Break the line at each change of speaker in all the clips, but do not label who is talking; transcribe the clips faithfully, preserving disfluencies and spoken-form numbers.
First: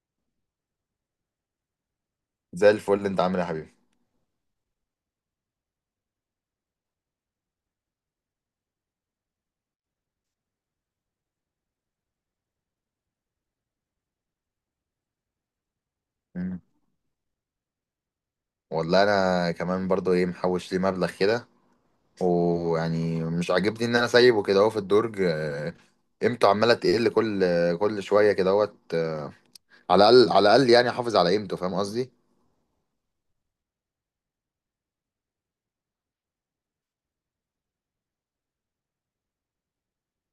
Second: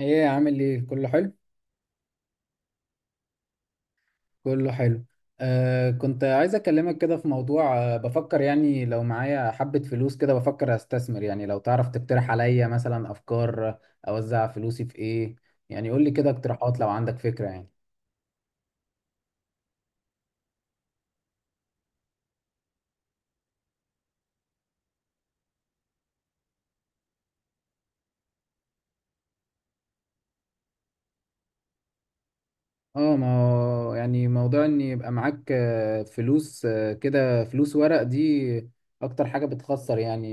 ايه عامل ايه؟ كله حلو.
زي الفل، انت عامل ايه يا حبيبي؟
كله حلو. آه كنت عايز اكلمك كده في موضوع، آه بفكر يعني لو معايا حبة فلوس كده بفكر استثمر. يعني لو تعرف تقترح عليا مثلا افكار، آه، اوزع فلوسي في ايه. يعني قول لي كده
مم.
اقتراحات لو عندك فكرة يعني.
والله انا كمان برضو ايه محوش لي مبلغ كده، ويعني مش عاجبني ان انا سايبه كده اهو في الدرج. آه، قيمته عماله تقل كل كل شويه كده اهوت. آه، على الاقل على الاقل يعني احافظ على قيمته، فاهم قصدي؟
اه، ما هو يعني موضوع ان يبقى معاك آه، فلوس، آه، كده، فلوس ورق دي اكتر حاجة بتخسر يعني.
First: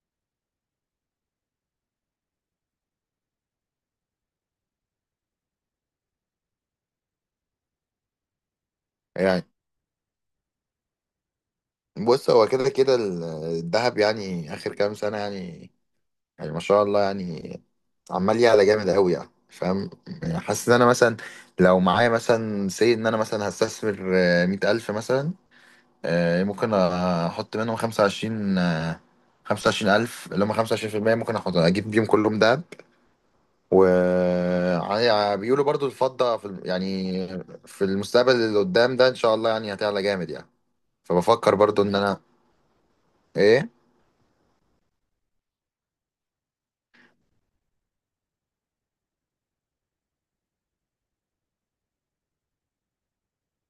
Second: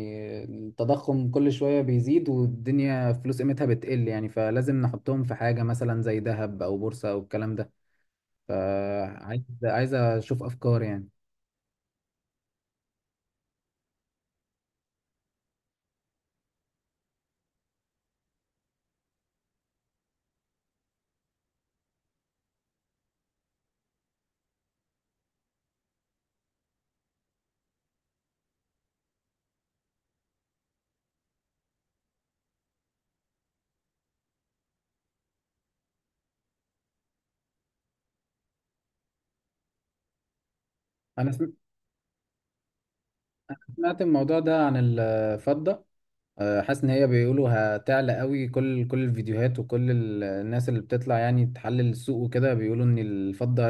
التضخم كل شوية بيزيد والدنيا فلوس قيمتها بتقل يعني، فلازم نحطهم في حاجة مثلا زي ذهب او بورصة او الكلام ده. فعايز
يعني
عايز اشوف افكار يعني.
بص، هو كده كده ال- الذهب يعني اخر كام سنه، يعني يعني ما شاء الله، يعني عمال يعلى جامد قوي، يعني فاهم. يعني حاسس ان انا مثلا لو معايا مثلا سي ان انا مثلا هستثمر آه، مية ألف مثلا. آه، ممكن احط منهم خمسة وعشرين، آه، خمسة وعشرين ألف اللي هم خمسة وعشرين بالمية. ممكن احط اجيب بيهم كلهم دهب، و يعني بيقولوا برضو الفضة في الم- يعني في المستقبل اللي قدام ده ان شاء الله يعني هتعلى جامد يعني.
انا سم-
فبفكر برضو ان انا، ايه،
سمعت الموضوع ده عن الفضة، آه، حاسس ان هي بيقولوا هتعلى قوي. كل كل الفيديوهات وكل ال- الناس اللي بتطلع يعني تحلل السوق وكده بيقولوا ان الفضة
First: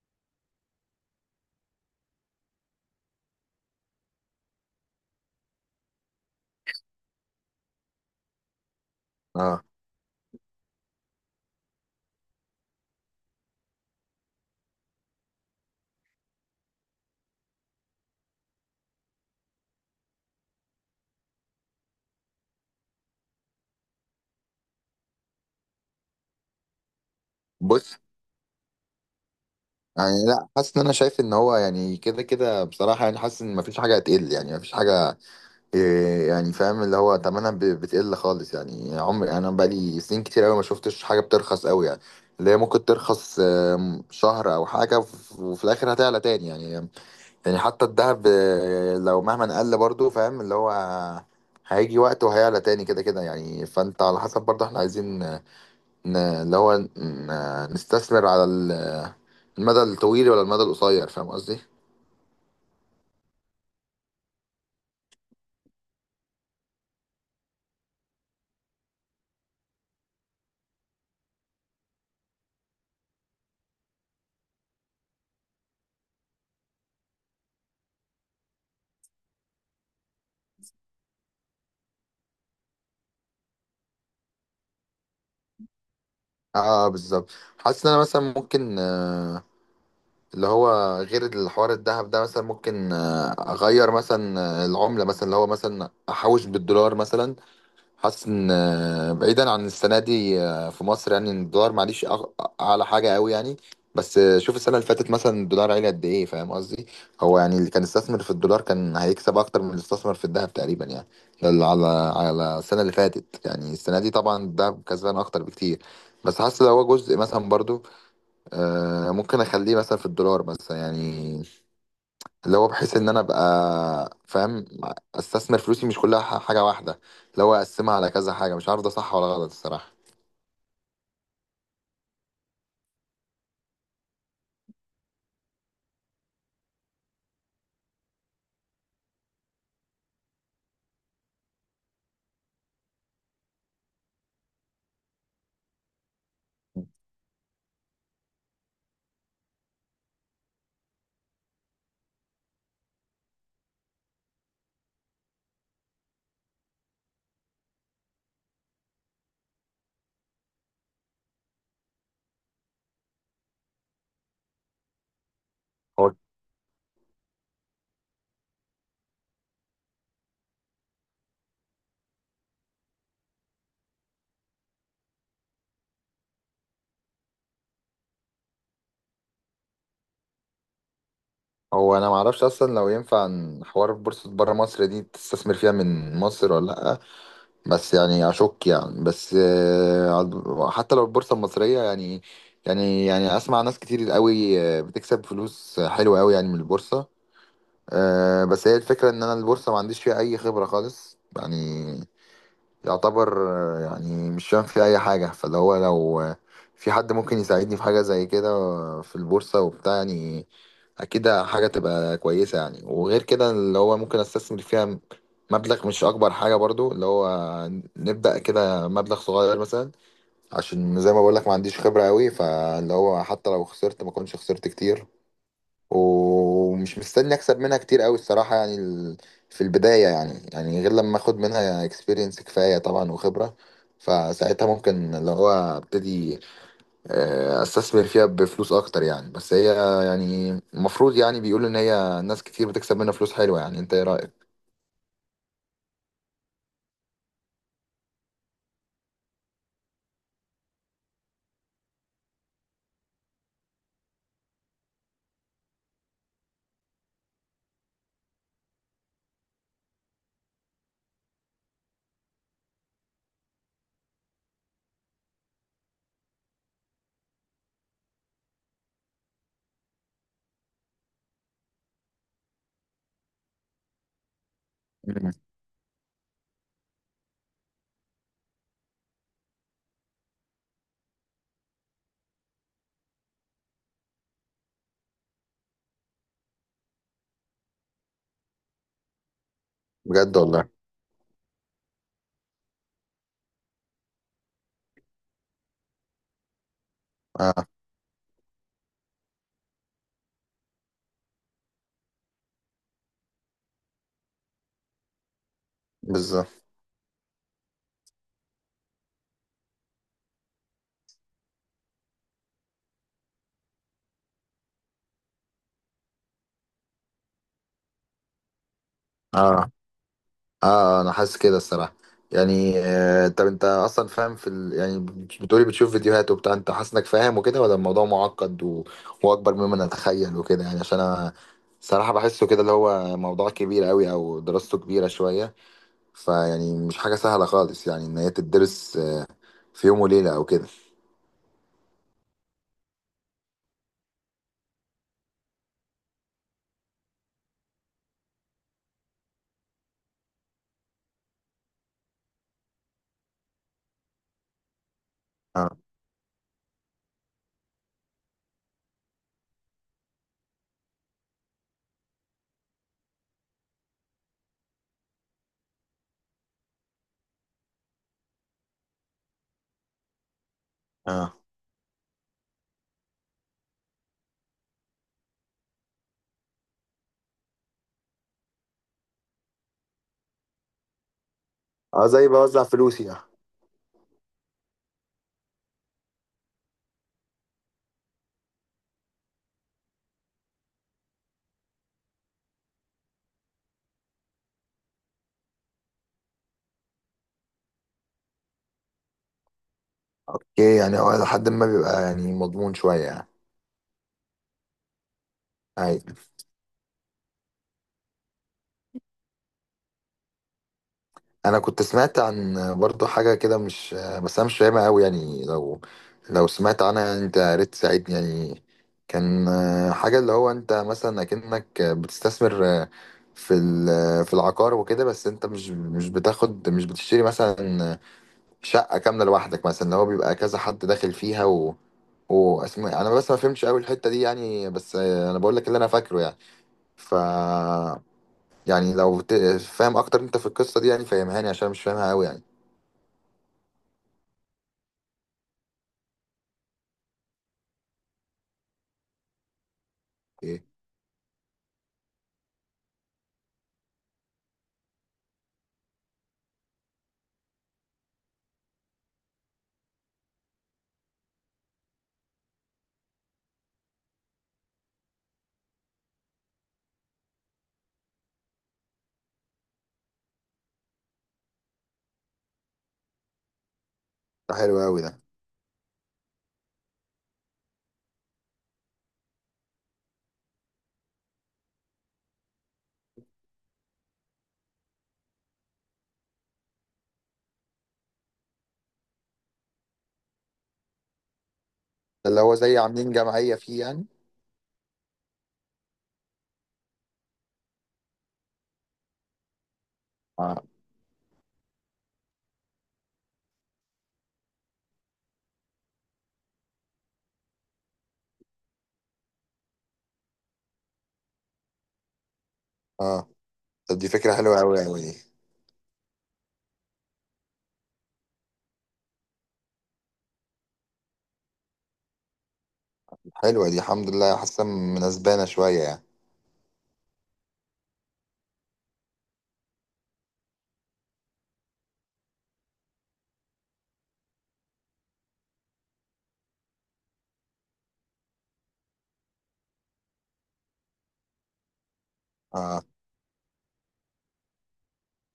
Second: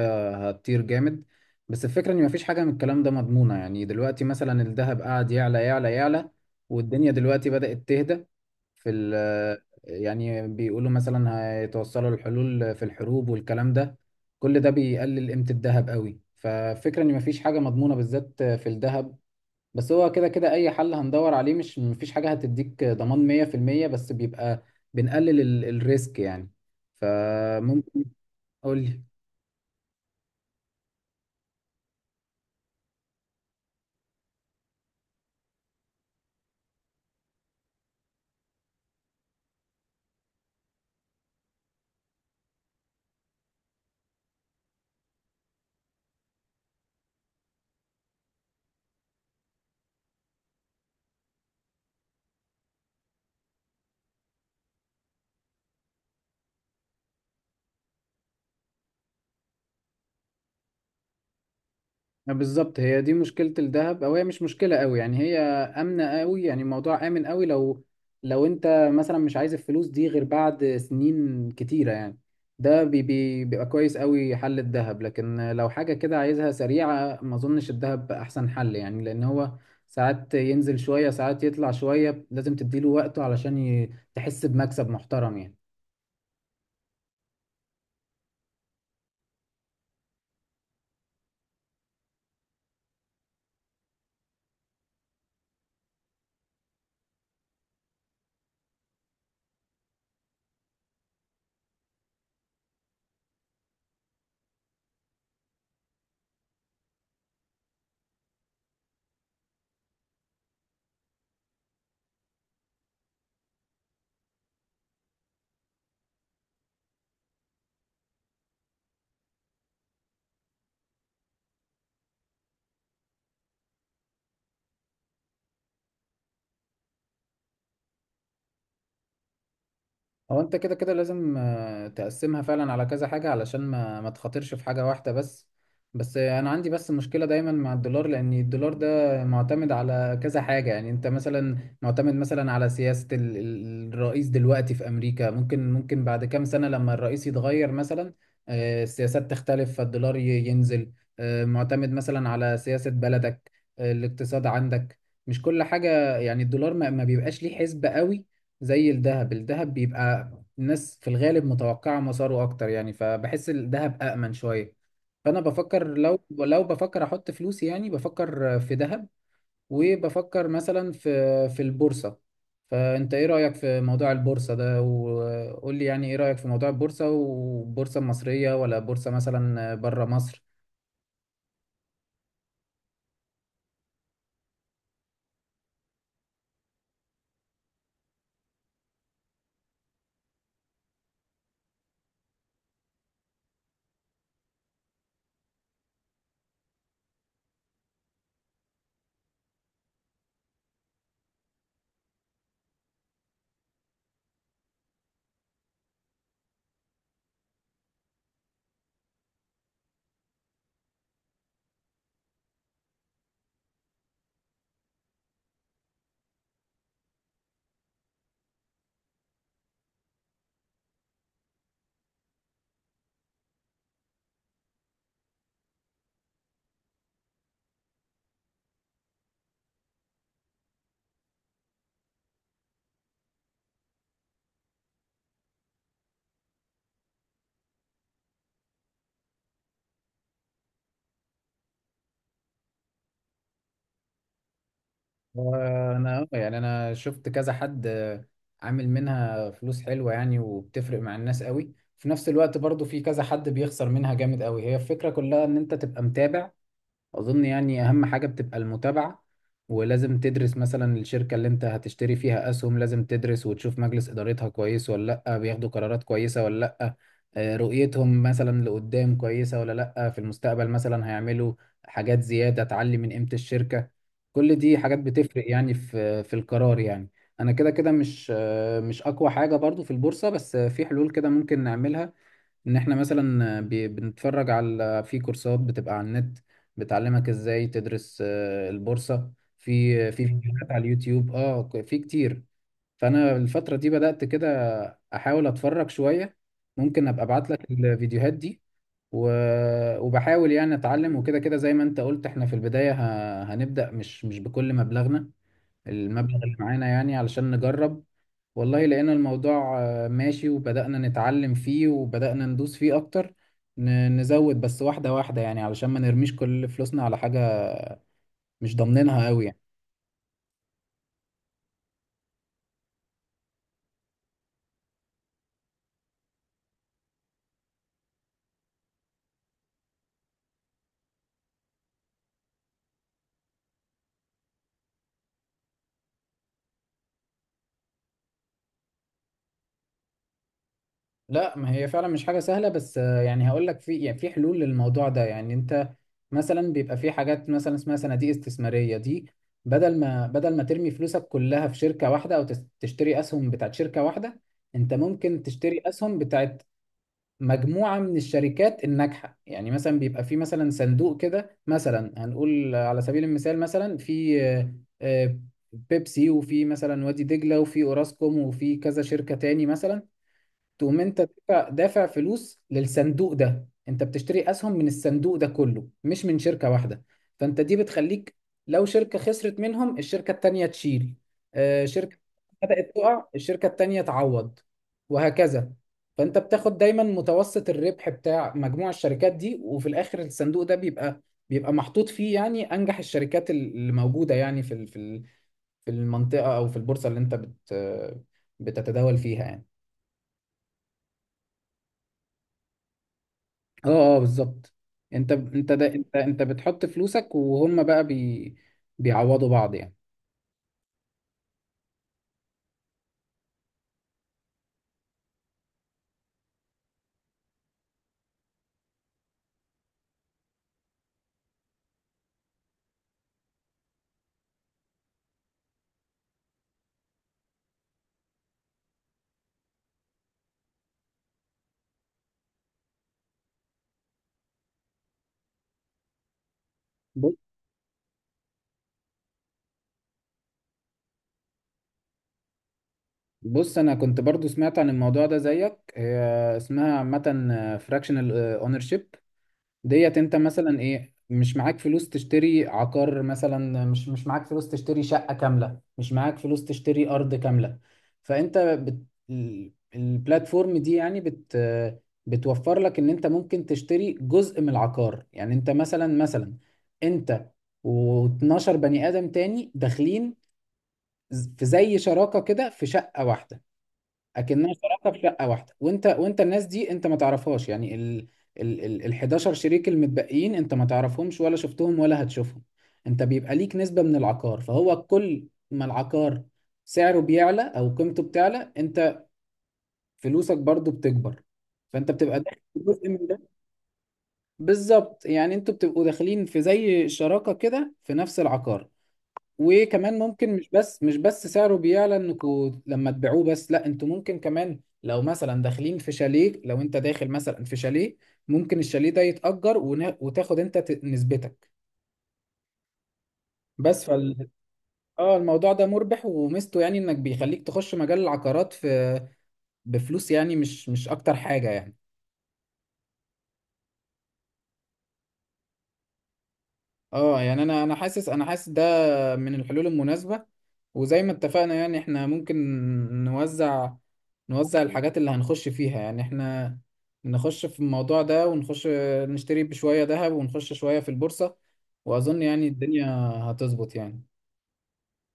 هتطير جامد. بس الفكرة ان مفيش حاجة من الكلام ده مضمونة. يعني دلوقتي مثلا الذهب قاعد يعلى يعلى يعلى والدنيا دلوقتي بدأت تهدى في ال
اه،
يعني بيقولوا مثلا هيتوصلوا للحلول في الحروب والكلام ده. كل ده بيقلل قيمة الذهب قوي، ففكرة ان مفيش حاجة مضمونة بالذات في الذهب. بس هو كده كده اي حل هندور عليه، مش مفيش حاجة هتديك ضمان مية في المية، بس بيبقى بنقلل ال- الريسك يعني.
بص.
فممكن قول لي.
يعني لا، حاسس ان انا شايف ان هو يعني كده كده بصراحة، يعني حاسس ان مفيش حاجة هتقل، يعني مفيش حاجة. إيه يعني فاهم اللي هو تمنها ب- بتقل خالص يعني. عمري، يعني انا بقالي سنين كتير قوي ما شفتش حاجه بترخص قوي يعني. اللي هي ممكن ترخص آم، شهر او حاجه وف- وفي الاخر هتعلى تاني يعني. يعني حتى الذهب، آه، لو مهما قل برضو، فاهم اللي هو هيجي وقت وهيعلى تاني كده كده يعني. فانت على حسب، برضو احنا عايزين ن- اللي هو ن- نستثمر على ال- المدى الطويل ولا المدى القصير، فاهم قصدي؟
ما بالظبط هي دي مشكلة الذهب، او هي مش مشكلة قوي يعني، هي آمنة قوي. يعني الموضوع آمن قوي لو لو انت مثلا مش عايز الفلوس دي غير بعد سنين كتيرة يعني. ده بي بي بيبقى كويس قوي حل الذهب، لكن لو حاجة كده عايزها سريعة ما اظنش الذهب احسن حل يعني، لان هو ساعات ينزل شوية ساعات يطلع شوية، لازم تديله وقته علشان ي- تحس بمكسب محترم يعني.
اه بالظبط. حاسس ان انا مثلا ممكن، آه، اللي هو غير الحوار الذهب ده مثلا، ممكن آه، اغير مثلا آه، العملة مثلا، اللي هو مثلا احوش بالدولار مثلا. حاسس ان آه، بعيدا عن السنة دي، آه، في مصر يعني، إن الدولار معليش أغ- اعلى حاجة قوي يعني. بس آه، شوف السنة اللي فاتت مثلا، الدولار عالي قد ايه، فاهم قصدي. هو يعني اللي كان استثمر في الدولار كان هيكسب اكتر من اللي استثمر في الذهب تقريبا يعني. ده اللي على على السنة اللي فاتت يعني. السنة دي طبعا الذهب كسبان اكتر بكتير. بس حاسس لو هو جزء مثلا برضو، آه، ممكن اخليه مثلا في الدولار مثلا يعني، اللي هو بحيث ان انا ابقى فاهم، استثمر فلوسي مش كلها ح- حاجه واحده. اللي هو اقسمها على كذا حاجه، مش عارف ده صح ولا غلط الصراحه.
هو انت كده كده لازم، آه، تقسمها فعلا على كذا حاجة علشان ما ما تخاطرش في حاجة واحدة بس. بس آه، انا عندي بس مشكلة دايما مع الدولار، لان الدولار ده معتمد على كذا حاجة. يعني انت مثلا معتمد مثلا على سياسة ال- ال- الرئيس دلوقتي في امريكا. ممكن ممكن بعد كام سنة لما الرئيس يتغير مثلا، آه، السياسات تختلف فالدولار ي- ينزل. آه، معتمد مثلا على سياسة بلدك، آه، الاقتصاد عندك، مش كل حاجة. يعني الدولار ما ما بيبقاش ليه حسبة قوي زي الذهب. الذهب بيبقى الناس في الغالب متوقعة مساره أكتر يعني، فبحس الذهب أأمن شوية. فأنا بفكر
هو
لو لو بفكر أحط فلوسي، يعني بفكر في ذهب، وبفكر مثلا في في البورصة. فأنت إيه رأيك في موضوع البورصة ده؟ وقول لي يعني إيه رأيك في موضوع البورصة، والبورصة المصرية ولا بورصة مثلا بره مصر؟
هو انا ما اعرفش اصلا لو ينفع إن حوار بورصه بره مصر دي تستثمر فيها من مصر ولا لا. بس يعني اشك يعني، بس آه، حتى لو البورصه المصريه يعني، يعني يعني اسمع ناس كتير قوي آه، بتكسب فلوس حلوه قوي يعني من البورصه. أه، بس هي الفكرة ان انا البورصة ما عنديش فيها اي خبرة خالص يعني. يعتبر آه، يعني مش فاهم فيها اي حاجة. فاللي هو لو آه، في حد ممكن يساعدني في حاجة زي كده آه، في البورصة وبتاع يعني، اكيد حاجة تبقى كويسة يعني. وغير كده اللي هو ممكن استثمر فيها مبلغ مش اكبر حاجة، برضو اللي هو نبدأ كده مبلغ صغير مثلا، عشان زي ما بقولك ما عنديش خبرة قوي. فاللي هو حتى لو خسرت، ما كنتش خسرت كتير. ومش مستني اكسب منها كتير قوي الصراحه، يعني ال- في البدايه يعني، يعني غير لما اخد منها اكسبيرينس كفايه طبعا وخبره. فساعتها ممكن اللي هو ابتدي آه، استثمر فيها بفلوس اكتر يعني. بس هي يعني المفروض يعني بيقولوا ان هي ناس كتير بتكسب منها فلوس حلوه يعني، انت ايه رايك؟
انا يعني انا شفت كذا حد، آه، عامل منها فلوس حلوه يعني، وبتفرق مع الناس قوي. في نفس الوقت برضو في كذا حد بيخسر منها جامد قوي. هي الفكره كلها ان انت تبقى متابع. اظن يعني اهم حاجة بتبقى المتابعة. ولازم تدرس مثلا الشركة اللي انت هتشتري فيها اسهم، لازم تدرس وتشوف مجلس ادارتها كويس ولا لا، بياخدوا قرارات كويسة ولا لا، آه، رؤيتهم مثلا لقدام كويسة ولا لا، في المستقبل مثلا هيعملوا حاجات زيادة تعلي من قيمة الشركة. كل دي حاجات
مم.
بتفرق يعني في في القرار يعني. انا كده كده مش، آه، مش اقوى حاجة برضو في البورصة، بس آه، في حلول كده ممكن نعملها. ان احنا مثلا بي- بنتفرج على في كورسات بتبقى على النت بتعلمك ازاي تدرس آه، البورصة. في في
بجد والله.
فيديوهات على اليوتيوب، اه، ك- في كتير. فانا الفترة دي بدأت كده احاول اتفرج شوية. ممكن ابقى ابعت
اه
لك الفيديوهات دي. و- وبحاول يعني اتعلم. وكده كده زي ما انت قلت احنا في البداية ه- هنبدأ مش مش بكل مبلغنا، المبلغ اللي
بالظبط.
معانا يعني، علشان نجرب. والله لقينا الموضوع، آه، ماشي، وبدأنا نتعلم فيه وبدأنا ندوس فيه أكتر. ن- نزود بس واحدة واحدة يعني علشان ما نرميش كل فلوسنا على حاجة مش ضامنينها قوي يعني.
اه، اه انا حاسس كده الصراحه، يعني آه طب انت اصلا فاهم في ال... يعني بتقولي بتشوف فيديوهات وبتاع، انت حاسس انك فاهم وكده، ولا الموضوع معقد و... واكبر مما نتخيل وكده يعني؟ عشان انا صراحه بحسه كده اللي هو موضوع كبير قوي، او دراسته كبيره شويه. فيعني مش حاجه سهله خالص يعني ان هي تدرس آه في يوم وليله او كده.
لا، ما هي فعلا مش حاجة سهلة، بس آه، يعني هقول لك، في يعني في حلول للموضوع ده. يعني أنت مثلا بيبقى في حاجات مثلا اسمها صناديق استثمارية. دي بدل ما بدل ما ترمي فلوسك كلها في شركة واحدة أو تس- تشتري أسهم بتاعت شركة واحدة، أنت ممكن
اه،
تشتري أسهم بتاعت مجموعة من الشركات الناجحة. يعني مثلا بيبقى في مثلا صندوق كده، مثلا هنقول على سبيل المثال، مثلا في آه، آه، بيبسي، وفي مثلا وادي دجلة، وفي اوراسكوم، وفي كذا شركة تاني مثلا. تقوم انت
اه،
دافع دافع فلوس للصندوق ده. انت بتشتري اسهم من الصندوق ده كله، مش من شركة واحدة. فانت دي بتخليك، لو شركة خسرت منهم الشركة التانية تشيل. آه،
اه
شركة
زي بوزع
بدأت
فلوسي يعني.
تقع، الشركة التانية تعوض، وهكذا. فانت بتاخد دايما متوسط الربح بتاع مجموع الشركات دي، وفي الاخر الصندوق ده بيبقى بيبقى محطوط فيه يعني انجح الشركات اللي موجودة يعني في ال- في ال- في المنطقة او في البورصة اللي انت بت بتتداول فيها يعني.
اوكي، يعني هو لحد ما بيبقى يعني مضمون شويه يعني.
اه، اه، بالظبط. انت انت ده
أيوة.
انت انت بتحط فلوسك، وهم بقى بي بيعوضوا بعض يعني.
انا كنت سمعت عن برضو حاجه كده مش، بس انا مش فاهمها قوي يعني. لو لو سمعت عنها يعني، انت يا ريت تساعدني يعني. كان آه، حاجه اللي هو انت مثلا اكنك بتستثمر آه، في ال- في العقار وكده، بس انت مش مش بتاخد مش بتشتري مثلا شقه كامله لوحدك مثلا. اللي هو بيبقى كذا حد داخل فيها، و واسم انا بس ما فهمتش قوي الحته دي يعني، بس آه، انا بقول لك اللي انا فاكره يعني. ف
بص،
يعني لو ت- فاهم اكتر انت في القصه دي يعني فهمهاني عشان مش فاهمها قوي يعني.
بص انا كنت برضو سمعت عن الموضوع ده زيك. هي اسمها عامه فراكشنال اونرشيب. ديت انت
ايه،
مثلا ايه، مش معاك فلوس تشتري عقار مثلا، مش مش معاك فلوس تشتري شقة كاملة، مش معاك فلوس تشتري أرض كاملة. فانت بت... ال- البلاتفورم دي يعني بت... بتوفر لك ان انت ممكن تشتري جزء من العقار. يعني انت مثلا مثلا انت و12 بني آدم تاني داخلين ز- في زي شراكة كده في شقة واحدة.
ده
اكنها
حلو قوي ده.
شراكه في شقه واحده. وانت وانت الناس دي انت ما تعرفهاش يعني. ال ال ال ال حداشر شريك المتبقيين انت ما تعرفهمش ولا شفتهم ولا هتشوفهم. انت بيبقى ليك نسبه من العقار، فهو كل ما العقار سعره بيعلى او قيمته بتعلى، انت فلوسك برضو بتكبر. فانت
ده
بتبقى
اللي هو
داخل
زي
في جزء
عاملين
من ده.
جمعية فيه يعني.
بالظبط، يعني انتوا بتبقوا داخلين في زي شراكه كده في نفس العقار. وكمان ممكن
اه،
مش بس مش بس سعره بيعلى انكوا لما تبيعوه، بس لا، انتوا ممكن كمان لو مثلا داخلين في شاليه، لو انت داخل مثلا في شاليه ممكن الشاليه ده يتأجر، ونا- وتاخد انت ت- نسبتك.
اه طب
بس
دي فكرة
فال
حلوة قوي قوي دي.
اه، الموضوع ده مربح، وميزته يعني انك بيخليك تخش مجال العقارات في بفلوس يعني، مش مش اكتر حاجة يعني.
حلوة دي الحمد لله، حاسة مناسبانا شوية يعني.
اه يعني، انا انا حاسس انا حاسس من الحلول المناسبة. وزي ما اتفقنا يعني احنا ممكن نوزع، نوزع الحاجات اللي هنخش فيها. يعني احنا نخش في الموضوع ده ونخش نشتري بشوية ذهب، ونخش شوية في البورصة، وأظن يعني
اه
الدنيا هتظبط يعني.